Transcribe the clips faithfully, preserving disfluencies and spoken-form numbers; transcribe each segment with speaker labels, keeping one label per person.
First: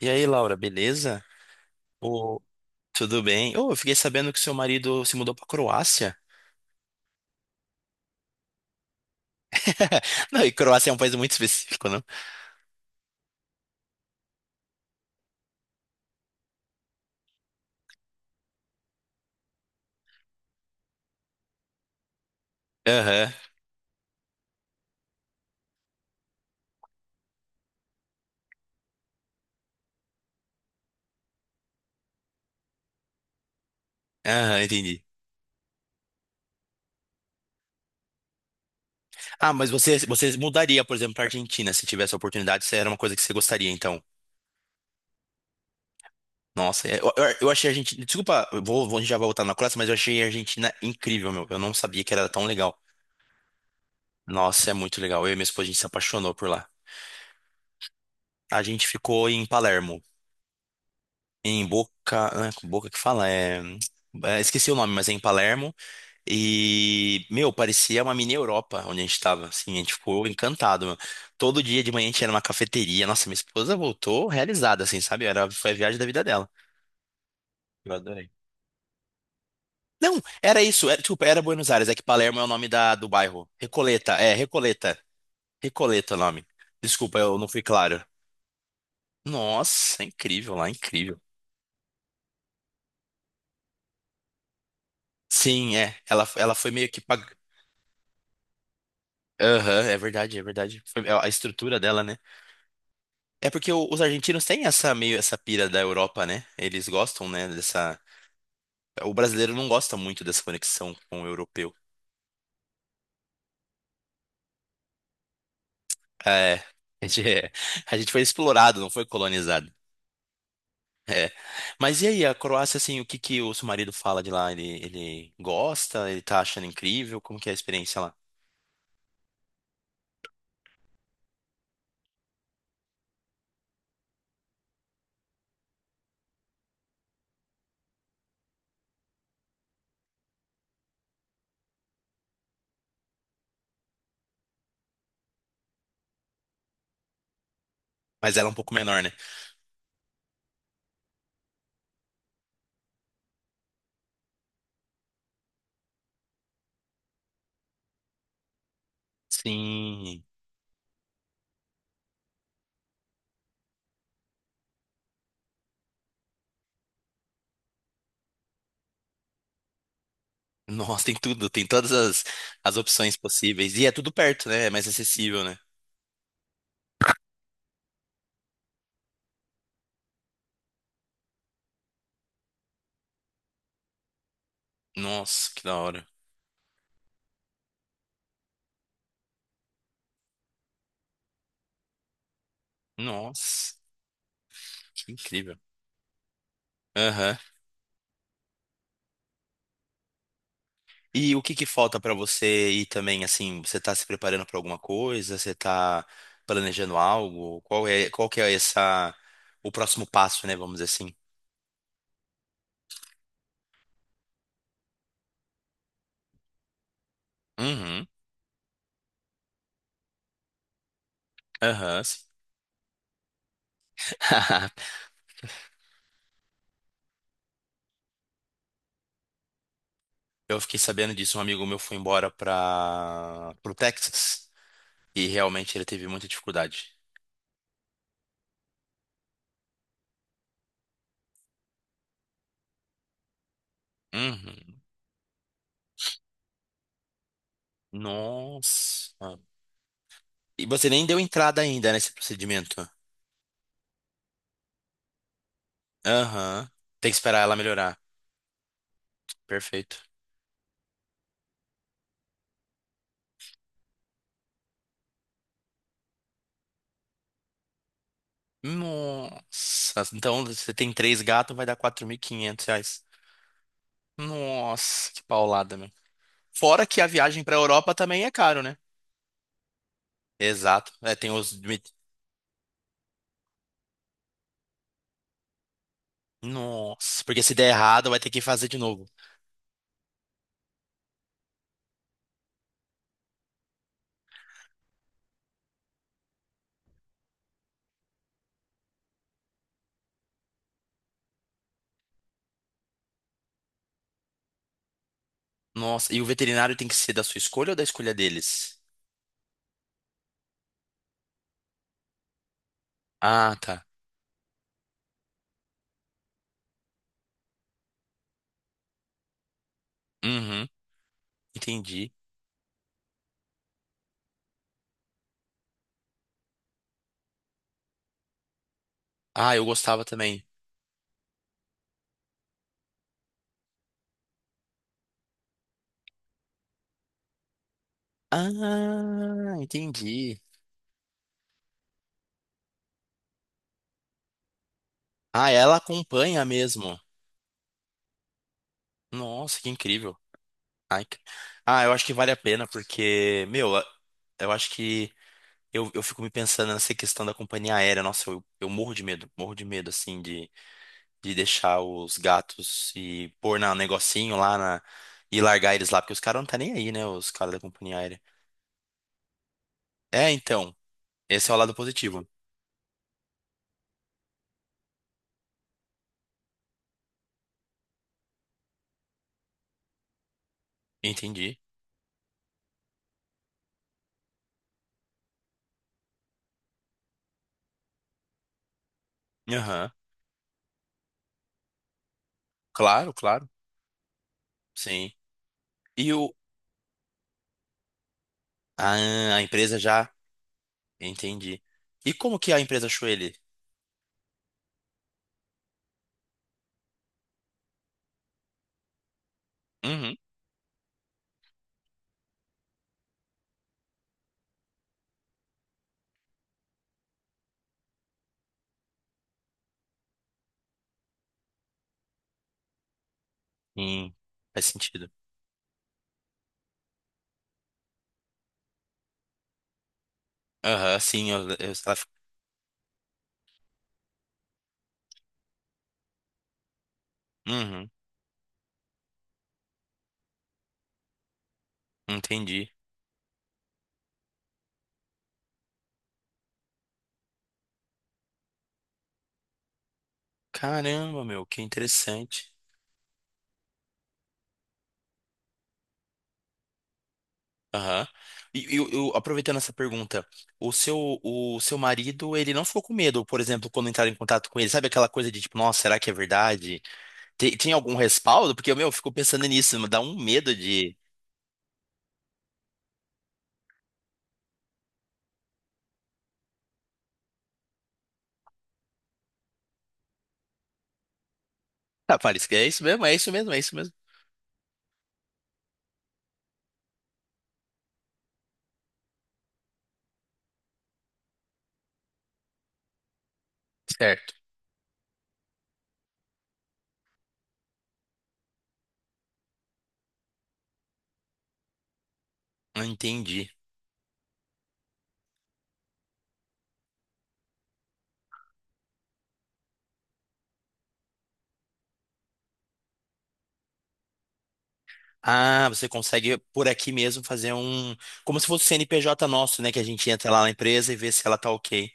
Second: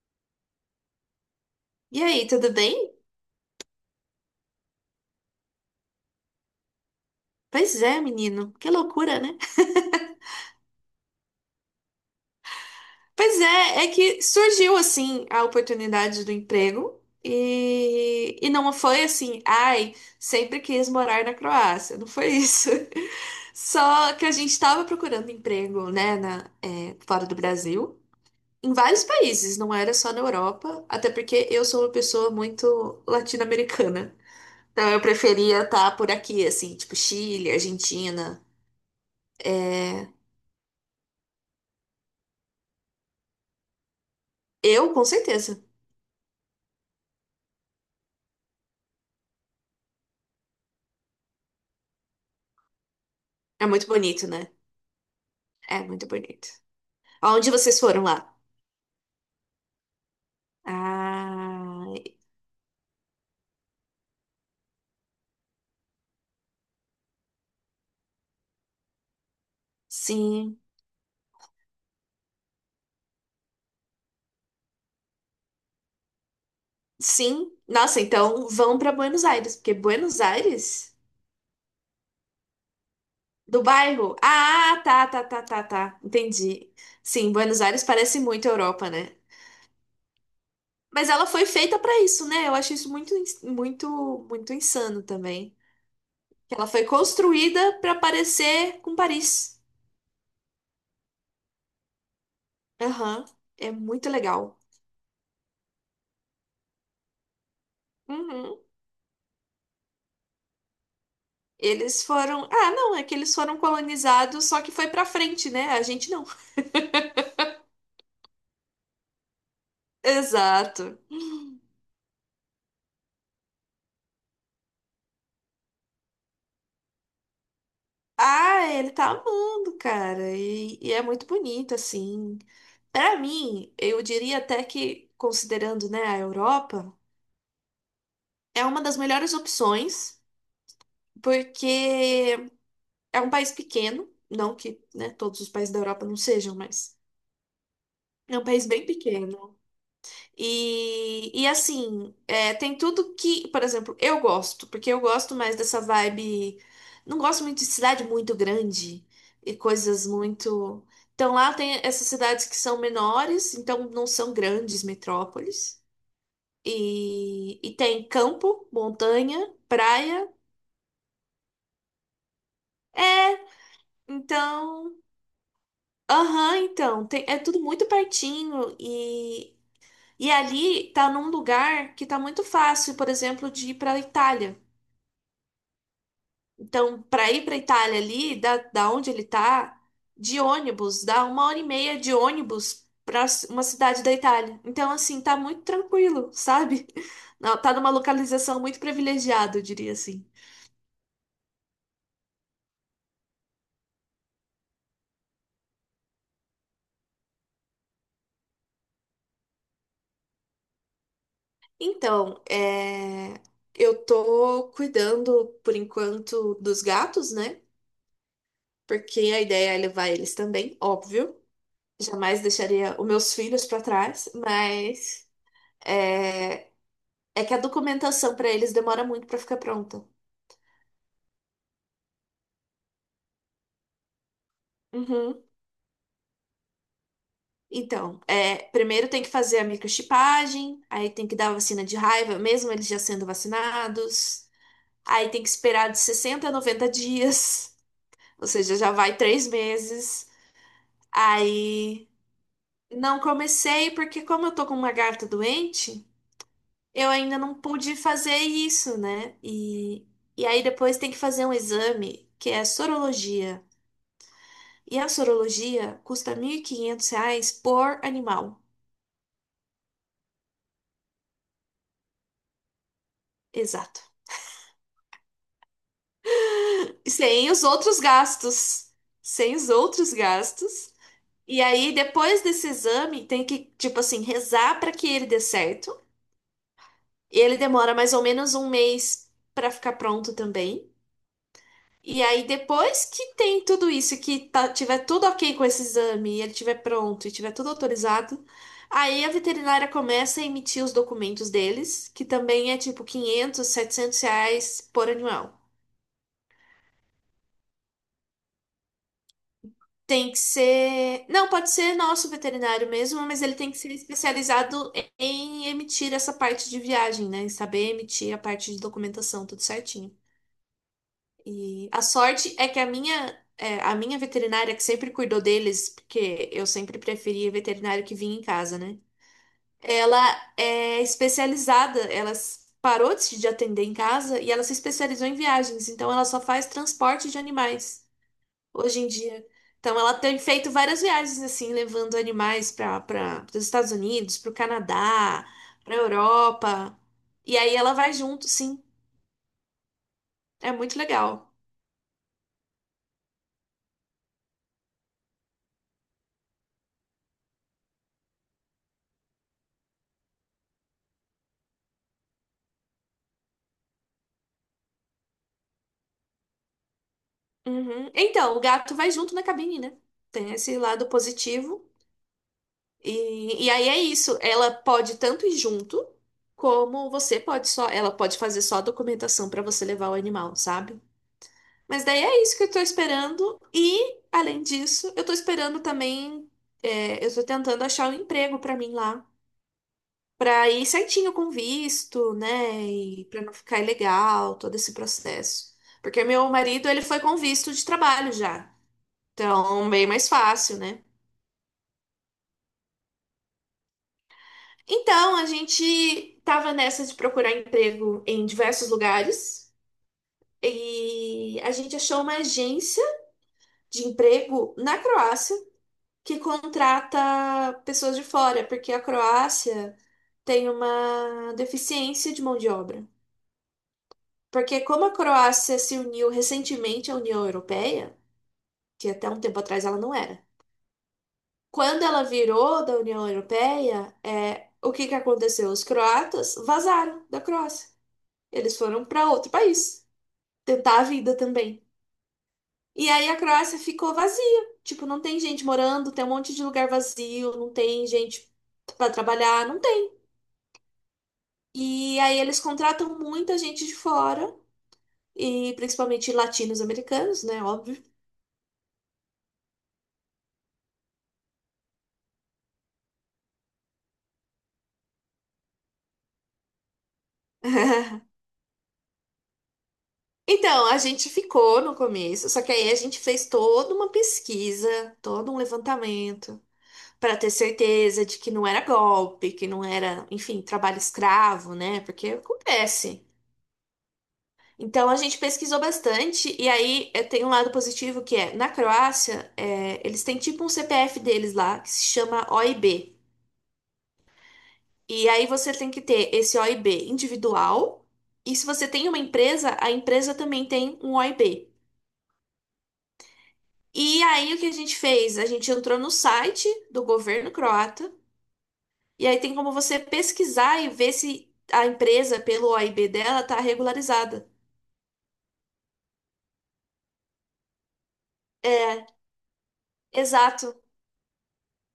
Speaker 1: E aí, Laura, beleza?
Speaker 2: E aí,
Speaker 1: Ô,
Speaker 2: tudo bem?
Speaker 1: tudo bem? Ô, eu fiquei sabendo que seu marido se mudou pra Croácia.
Speaker 2: Pois é, menino, que loucura, né?
Speaker 1: Não, e Croácia é um país muito específico, não?
Speaker 2: Pois é, é que surgiu assim a oportunidade do emprego e, e não foi assim, ai, sempre quis morar na Croácia, não foi isso.
Speaker 1: Aham,
Speaker 2: Só que a gente estava procurando emprego, né, na, é, fora do Brasil, em vários países, não era só na Europa, até porque eu sou uma pessoa muito latino-americana.
Speaker 1: aham,
Speaker 2: Então eu
Speaker 1: entendi.
Speaker 2: preferia estar por aqui, assim, tipo Chile, Argentina.
Speaker 1: Ah, mas você,
Speaker 2: eh,
Speaker 1: você mudaria, por exemplo, pra Argentina se tivesse a oportunidade, se era uma coisa que você gostaria, então.
Speaker 2: Eu, com certeza.
Speaker 1: Nossa, é- eu, eu- eu achei a Argentina. Desculpa, eu vou, vou- a gente já vai voltar na Croácia, mas eu achei a Argentina incrível, meu. Eu não sabia que era tão legal.
Speaker 2: É muito bonito, né?
Speaker 1: Nossa, é muito legal. Eu e minha esposa, a gente
Speaker 2: É
Speaker 1: se
Speaker 2: muito
Speaker 1: apaixonou
Speaker 2: bonito.
Speaker 1: por lá.
Speaker 2: Aonde vocês foram lá?
Speaker 1: A gente ficou em Palermo. Em
Speaker 2: Ah,
Speaker 1: Boca, né, Boca que fala, é, é, esqueci o nome, mas é em Palermo. E, meu, parecia uma mini Europa onde a gente tava, assim, a gente ficou
Speaker 2: sim.
Speaker 1: encantado, meu. Todo dia de manhã a gente era numa cafeteria. Nossa, minha esposa voltou realizada, assim, sabe? Era, foi a viagem da vida dela.
Speaker 2: Sim.
Speaker 1: Eu
Speaker 2: Nossa,
Speaker 1: adorei.
Speaker 2: então vão para Buenos Aires, porque Buenos
Speaker 1: Não, era isso,
Speaker 2: Aires
Speaker 1: era, desculpa, era Buenos Aires, é que Palermo é o nome da, do bairro.
Speaker 2: do
Speaker 1: Recoleta,
Speaker 2: bairro.
Speaker 1: é,
Speaker 2: Ah,
Speaker 1: Recoleta.
Speaker 2: tá, tá, tá, tá, tá.
Speaker 1: Recoleta é o nome.
Speaker 2: Entendi.
Speaker 1: Desculpa,
Speaker 2: Sim,
Speaker 1: eu não
Speaker 2: Buenos
Speaker 1: fui
Speaker 2: Aires
Speaker 1: claro.
Speaker 2: parece muito Europa, né?
Speaker 1: Nossa, é incrível lá,
Speaker 2: Mas
Speaker 1: incrível.
Speaker 2: ela foi feita para isso, né? Eu acho isso muito, ins- muito, muito insano também.
Speaker 1: Sim, é. Ela, ela
Speaker 2: Que ela
Speaker 1: foi
Speaker 2: foi
Speaker 1: meio que. pag...
Speaker 2: construída para parecer com Paris.
Speaker 1: Aham, é verdade, é verdade. Foi- é a estrutura dela, né?
Speaker 2: Aham.
Speaker 1: É
Speaker 2: É
Speaker 1: porque o- os
Speaker 2: muito
Speaker 1: argentinos
Speaker 2: legal.
Speaker 1: têm essa meio essa pira da Europa, né? Eles gostam, né, dessa.
Speaker 2: Uhum.
Speaker 1: O brasileiro não gosta muito dessa conexão com o europeu.
Speaker 2: Eles foram. Ah, não, é que eles foram colonizados, só que foi pra frente, né? A gente não.
Speaker 1: É, a gente, é- a gente foi explorado, não foi colonizado.
Speaker 2: Exato.
Speaker 1: É. Mas e aí, a Croácia, assim, o que que o seu marido fala de lá? Ele, ele gosta? Ele tá achando incrível? Como que é a experiência lá?
Speaker 2: Ah, ele tá amando, cara. E, e é muito bonito, assim. Pra mim, eu diria até que, considerando, né, a Europa, é uma das melhores opções, porque é um país pequeno. Não que, né, todos os países da Europa não sejam, mas
Speaker 1: Mas
Speaker 2: é um
Speaker 1: ela é um
Speaker 2: país
Speaker 1: pouco
Speaker 2: bem
Speaker 1: menor, né?
Speaker 2: pequeno. E, e assim, é, tem tudo que, por exemplo, eu gosto, porque eu gosto mais dessa vibe. Não gosto muito de cidade muito grande e coisas
Speaker 1: Sim.
Speaker 2: muito. Então lá tem essas cidades que são menores, então não são grandes metrópoles. E, e tem campo, montanha, praia.
Speaker 1: Nossa, tem tudo, tem todas as, as opções
Speaker 2: É,
Speaker 1: possíveis. E é tudo perto, né? É mais
Speaker 2: então.
Speaker 1: acessível, né?
Speaker 2: Aham, então. Tem- é tudo muito pertinho e. E ali tá num lugar que tá muito fácil, por exemplo, de ir para Itália.
Speaker 1: Nossa, que da hora.
Speaker 2: Então, para ir para Itália ali, da, da onde ele tá, de ônibus, dá uma hora e meia de ônibus para uma
Speaker 1: Nossa,
Speaker 2: cidade da Itália. Então,
Speaker 1: que
Speaker 2: assim, tá
Speaker 1: incrível.
Speaker 2: muito tranquilo, sabe?
Speaker 1: Aham.
Speaker 2: Não, tá numa localização muito privilegiada, eu diria assim.
Speaker 1: E o que que falta pra você ir também, assim, você tá se preparando pra alguma coisa? Você tá planejando algo? Qual é, qual que é essa, o próximo passo, né, vamos dizer assim?
Speaker 2: Então, é, eu tô cuidando, por enquanto, dos gatos, né?
Speaker 1: Uhum.
Speaker 2: Porque a ideia é levar eles também, óbvio.
Speaker 1: Aham, sim.
Speaker 2: Jamais deixaria os meus filhos para trás, mas é, é que a documentação para eles demora muito para ficar pronta.
Speaker 1: Eu fiquei sabendo disso, um amigo meu foi embora para pro Texas e
Speaker 2: Uhum.
Speaker 1: realmente ele teve muita dificuldade.
Speaker 2: Então, é, primeiro tem que fazer a microchipagem, aí tem que dar a vacina de raiva, mesmo eles já sendo vacinados.
Speaker 1: Uhum.
Speaker 2: Aí tem que esperar de sessenta a noventa dias, ou seja, já vai
Speaker 1: Nossa.
Speaker 2: três meses.
Speaker 1: E você nem deu entrada ainda
Speaker 2: Aí
Speaker 1: nesse procedimento.
Speaker 2: não comecei, porque como eu tô com uma garta doente,
Speaker 1: Aham.
Speaker 2: eu
Speaker 1: Tem que
Speaker 2: ainda
Speaker 1: esperar
Speaker 2: não
Speaker 1: ela
Speaker 2: pude
Speaker 1: melhorar.
Speaker 2: fazer isso, né?
Speaker 1: Perfeito.
Speaker 2: E, e aí depois tem que fazer um exame, que é sorologia. E a sorologia custa mil e quinhentos reais por animal.
Speaker 1: Nossa, então você tem três gatos, vai dar quatro mil e quinhentos reais.
Speaker 2: Exato.
Speaker 1: Nossa, que paulada, meu. Fora que a viagem
Speaker 2: Sem
Speaker 1: pra
Speaker 2: os
Speaker 1: Europa
Speaker 2: outros
Speaker 1: também é caro, né?
Speaker 2: gastos. Sem os outros
Speaker 1: Exato.
Speaker 2: gastos.
Speaker 1: É, tem os.
Speaker 2: E aí, depois desse exame, tem que, tipo assim, rezar para que ele dê certo.
Speaker 1: Nossa,
Speaker 2: E
Speaker 1: porque se
Speaker 2: ele
Speaker 1: der
Speaker 2: demora
Speaker 1: errado,
Speaker 2: mais
Speaker 1: vai
Speaker 2: ou
Speaker 1: ter que
Speaker 2: menos
Speaker 1: fazer
Speaker 2: um
Speaker 1: de novo.
Speaker 2: mês para ficar pronto também. E aí, depois que tem tudo isso, que tá- tiver tudo ok com esse exame, e ele tiver pronto e tiver tudo autorizado, aí a veterinária começa a emitir os documentos deles, que também é tipo quinhentos, setecentos reais por animal.
Speaker 1: Nossa, e o veterinário tem que ser da sua escolha ou da escolha deles?
Speaker 2: Tem que ser. Não, pode ser nosso veterinário mesmo, mas
Speaker 1: Ah,
Speaker 2: ele tem que
Speaker 1: tá.
Speaker 2: ser especializado em emitir essa parte de viagem, né? Em saber emitir a parte de documentação, tudo certinho.
Speaker 1: Uhum,
Speaker 2: E a
Speaker 1: entendi.
Speaker 2: sorte é que a minha, é, a minha veterinária, que sempre cuidou deles, porque eu sempre preferia veterinário que vinha em casa, né?
Speaker 1: Ah, eu gostava
Speaker 2: Ela
Speaker 1: também.
Speaker 2: é especializada, ela s- parou de de atender em casa e ela se especializou em viagens, então ela só faz transporte de animais hoje em dia.
Speaker 1: Ah,
Speaker 2: Então, ela tem
Speaker 1: entendi.
Speaker 2: feito várias viagens assim, levando animais para para os Estados Unidos, para o Canadá,
Speaker 1: Ah, ela
Speaker 2: para a
Speaker 1: acompanha mesmo.
Speaker 2: Europa. E aí ela vai junto, sim.
Speaker 1: Nossa, que incrível.
Speaker 2: É muito
Speaker 1: Ai, que-
Speaker 2: legal.
Speaker 1: Ah, eu acho que vale a pena, porque, meu, eu acho que eu, eu fico me pensando nessa questão da companhia aérea. Nossa, eu, eu morro de medo, morro de medo, assim, de, de, deixar os gatos e pôr na, um negocinho lá na, e largar eles lá, porque os caras não tá nem aí, né, os caras da companhia
Speaker 2: Uhum.
Speaker 1: aérea.
Speaker 2: Então, o gato vai junto na cabine, né?
Speaker 1: É,
Speaker 2: Tem
Speaker 1: então,
Speaker 2: esse lado
Speaker 1: esse é o lado
Speaker 2: positivo.
Speaker 1: positivo.
Speaker 2: E, e aí é isso. Ela pode tanto ir junto, como você pode só. Ela pode fazer só a documentação para você levar o animal, sabe?
Speaker 1: Entendi.
Speaker 2: Mas daí é isso que eu tô esperando. E, além disso, eu tô esperando também. é, eu tô tentando achar um emprego pra mim lá.
Speaker 1: Aham.
Speaker 2: Pra ir certinho com visto, né?
Speaker 1: Claro,
Speaker 2: E pra
Speaker 1: claro.
Speaker 2: não ficar ilegal, todo esse
Speaker 1: Sim.
Speaker 2: processo.
Speaker 1: E
Speaker 2: Porque
Speaker 1: o,
Speaker 2: meu marido, ele foi com visto de trabalho já.
Speaker 1: ah, a empresa
Speaker 2: Então, bem
Speaker 1: já,
Speaker 2: mais fácil, né?
Speaker 1: entendi. E como que a empresa achou ele?
Speaker 2: Então, a gente tava nessa de procurar emprego em diversos lugares.
Speaker 1: Uhum.
Speaker 2: E a gente achou uma agência de emprego na Croácia, que contrata pessoas de fora, porque a Croácia tem uma deficiência de mão de obra.
Speaker 1: Sim, faz
Speaker 2: Porque como
Speaker 1: sentido.
Speaker 2: a Croácia se uniu recentemente à União Europeia, que até um tempo atrás ela não era,
Speaker 1: Aham, sim, eu, eu, ela,
Speaker 2: quando
Speaker 1: fi-
Speaker 2: ela virou da União Europeia, é, o que que aconteceu? Os croatas vazaram da Croácia.
Speaker 1: uhum,
Speaker 2: Eles foram para outro país tentar a vida também.
Speaker 1: entendi.
Speaker 2: E aí a Croácia ficou vazia. Tipo, não tem gente morando, tem um monte de lugar vazio, não tem gente para trabalhar, não tem.
Speaker 1: Caramba, meu, que
Speaker 2: E aí
Speaker 1: interessante.
Speaker 2: eles contratam muita gente de fora, e principalmente latinos americanos, né? Óbvio.
Speaker 1: Aham. E eu, eu- aproveitando essa pergunta, o seu, o seu marido, ele não ficou com medo, por exemplo, quando entraram em contato com ele, sabe aquela coisa de tipo, nossa, será que é verdade? Tem, tem algum respaldo? Porque, meu, eu fico pensando nisso, me dá um medo
Speaker 2: Então,
Speaker 1: de.
Speaker 2: a gente ficou no começo, só que aí a gente fez toda uma pesquisa, todo um levantamento, para ter certeza de que não era golpe, que não era, enfim, trabalho escravo, né?
Speaker 1: Ah,
Speaker 2: Porque
Speaker 1: Paris, é isso mesmo, é
Speaker 2: acontece.
Speaker 1: isso mesmo, é isso mesmo.
Speaker 2: Então, a gente pesquisou bastante, e aí eh, tem um lado positivo que é, na Croácia, eh, eles têm tipo um C P F deles lá, que se chama O I B.
Speaker 1: Certo.
Speaker 2: E aí você tem que ter esse O I B individual. E se você tem uma empresa, a empresa também tem um O I B.
Speaker 1: Entendi.
Speaker 2: E aí o que a gente fez? A gente entrou no site do governo croata. E aí tem como você pesquisar e ver se a empresa, pelo O I B dela, está regularizada.
Speaker 1: Ah, você consegue por aqui mesmo fazer um. Como se fosse o
Speaker 2: É,
Speaker 1: C N P J nosso, né? Que a gente entra lá na
Speaker 2: exato.
Speaker 1: empresa e vê se ela tá ok.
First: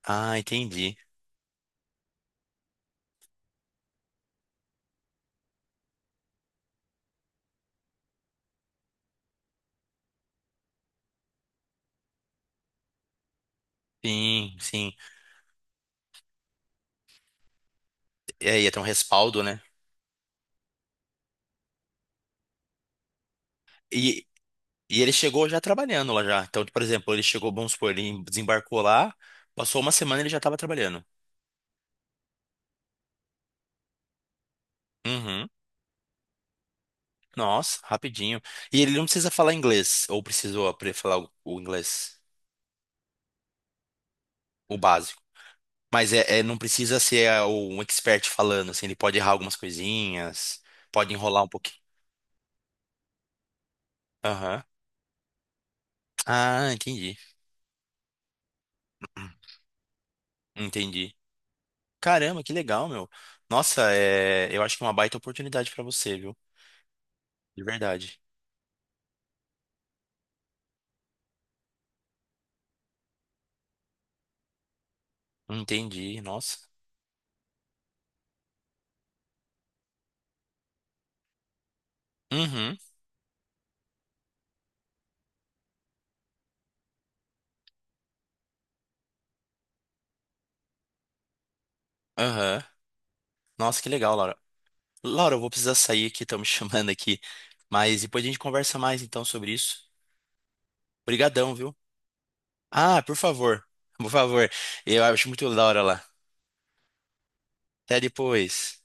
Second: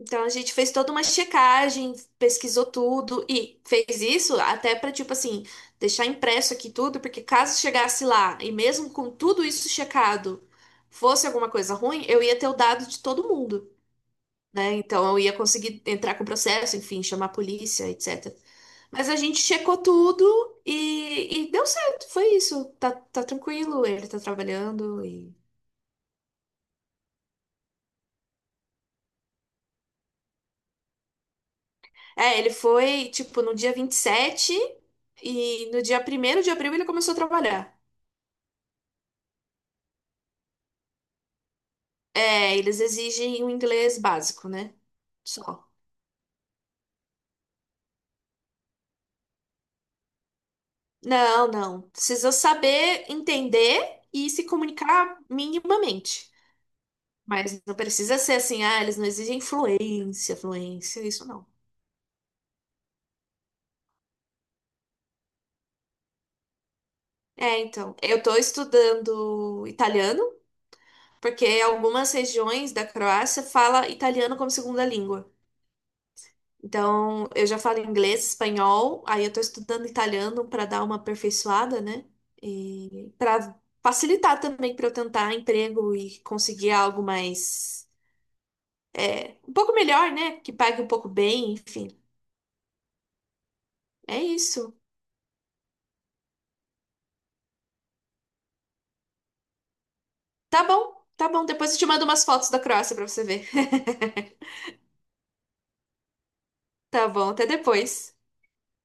Speaker 2: Então a
Speaker 1: Ah,
Speaker 2: gente fez toda
Speaker 1: entendi.
Speaker 2: uma checagem, pesquisou tudo e fez isso até para tipo assim, deixar impresso aqui tudo, porque caso chegasse lá e mesmo com tudo isso checado, fosse alguma coisa ruim, eu ia ter o dado de todo mundo,
Speaker 1: Sim,
Speaker 2: né?
Speaker 1: sim.
Speaker 2: Então eu ia conseguir entrar com o processo, enfim, chamar a polícia, et cetera.
Speaker 1: É, ia ter um
Speaker 2: Mas a gente
Speaker 1: respaldo, né?
Speaker 2: checou tudo e, e deu certo, foi isso. Tá, tá tranquilo, ele tá
Speaker 1: E, e
Speaker 2: trabalhando
Speaker 1: ele
Speaker 2: e.
Speaker 1: chegou já trabalhando lá já. Então, por exemplo, ele chegou, vamos supor, ele desembarcou lá, passou uma semana e ele já estava trabalhando.
Speaker 2: É, ele foi, tipo, no dia vinte e sete
Speaker 1: Uhum.
Speaker 2: e no dia primeiro de abril ele começou a trabalhar.
Speaker 1: Nossa, rapidinho. E ele não precisa falar inglês, ou precisou apre- falar o, o inglês,
Speaker 2: É, eles exigem um inglês básico, né?
Speaker 1: o básico.
Speaker 2: Só.
Speaker 1: Mas é, é- não precisa ser ah, um expert falando, assim, ele pode errar algumas coisinhas, pode enrolar um
Speaker 2: Não,
Speaker 1: pouquinho.
Speaker 2: não. Precisa saber entender e se
Speaker 1: Aham.
Speaker 2: comunicar minimamente.
Speaker 1: Ah, entendi.
Speaker 2: Mas não precisa ser assim, ah, eles não exigem fluência, fluência,
Speaker 1: Entendi.
Speaker 2: isso não.
Speaker 1: Caramba, que legal, meu. Nossa, é... eu acho que é uma baita oportunidade pra você, viu?
Speaker 2: É,
Speaker 1: De
Speaker 2: então,
Speaker 1: verdade.
Speaker 2: eu tô estudando italiano, porque algumas regiões da Croácia fala italiano como segunda língua.
Speaker 1: Entendi, nossa.
Speaker 2: Então, eu já falo inglês, espanhol, aí eu tô estudando italiano para dar uma aperfeiçoada, né?
Speaker 1: Uhum,
Speaker 2: E para facilitar também para eu tentar emprego e conseguir algo mais um pouco melhor, né? Que pague um pouco bem, enfim.
Speaker 1: aham. Nossa, que legal,
Speaker 2: É
Speaker 1: Laura.
Speaker 2: isso.
Speaker 1: Laura, eu vou precisar sair aqui, estão me chamando aqui. Mas depois a gente conversa mais então sobre isso.
Speaker 2: Tá bom, tá bom.
Speaker 1: Obrigadão,
Speaker 2: Depois
Speaker 1: viu?
Speaker 2: eu te mando umas fotos da Croácia
Speaker 1: Ah,
Speaker 2: para
Speaker 1: por
Speaker 2: você ver.
Speaker 1: favor. Por favor. Eu acho muito da hora lá.
Speaker 2: Tá bom, até
Speaker 1: Até
Speaker 2: depois.
Speaker 1: depois.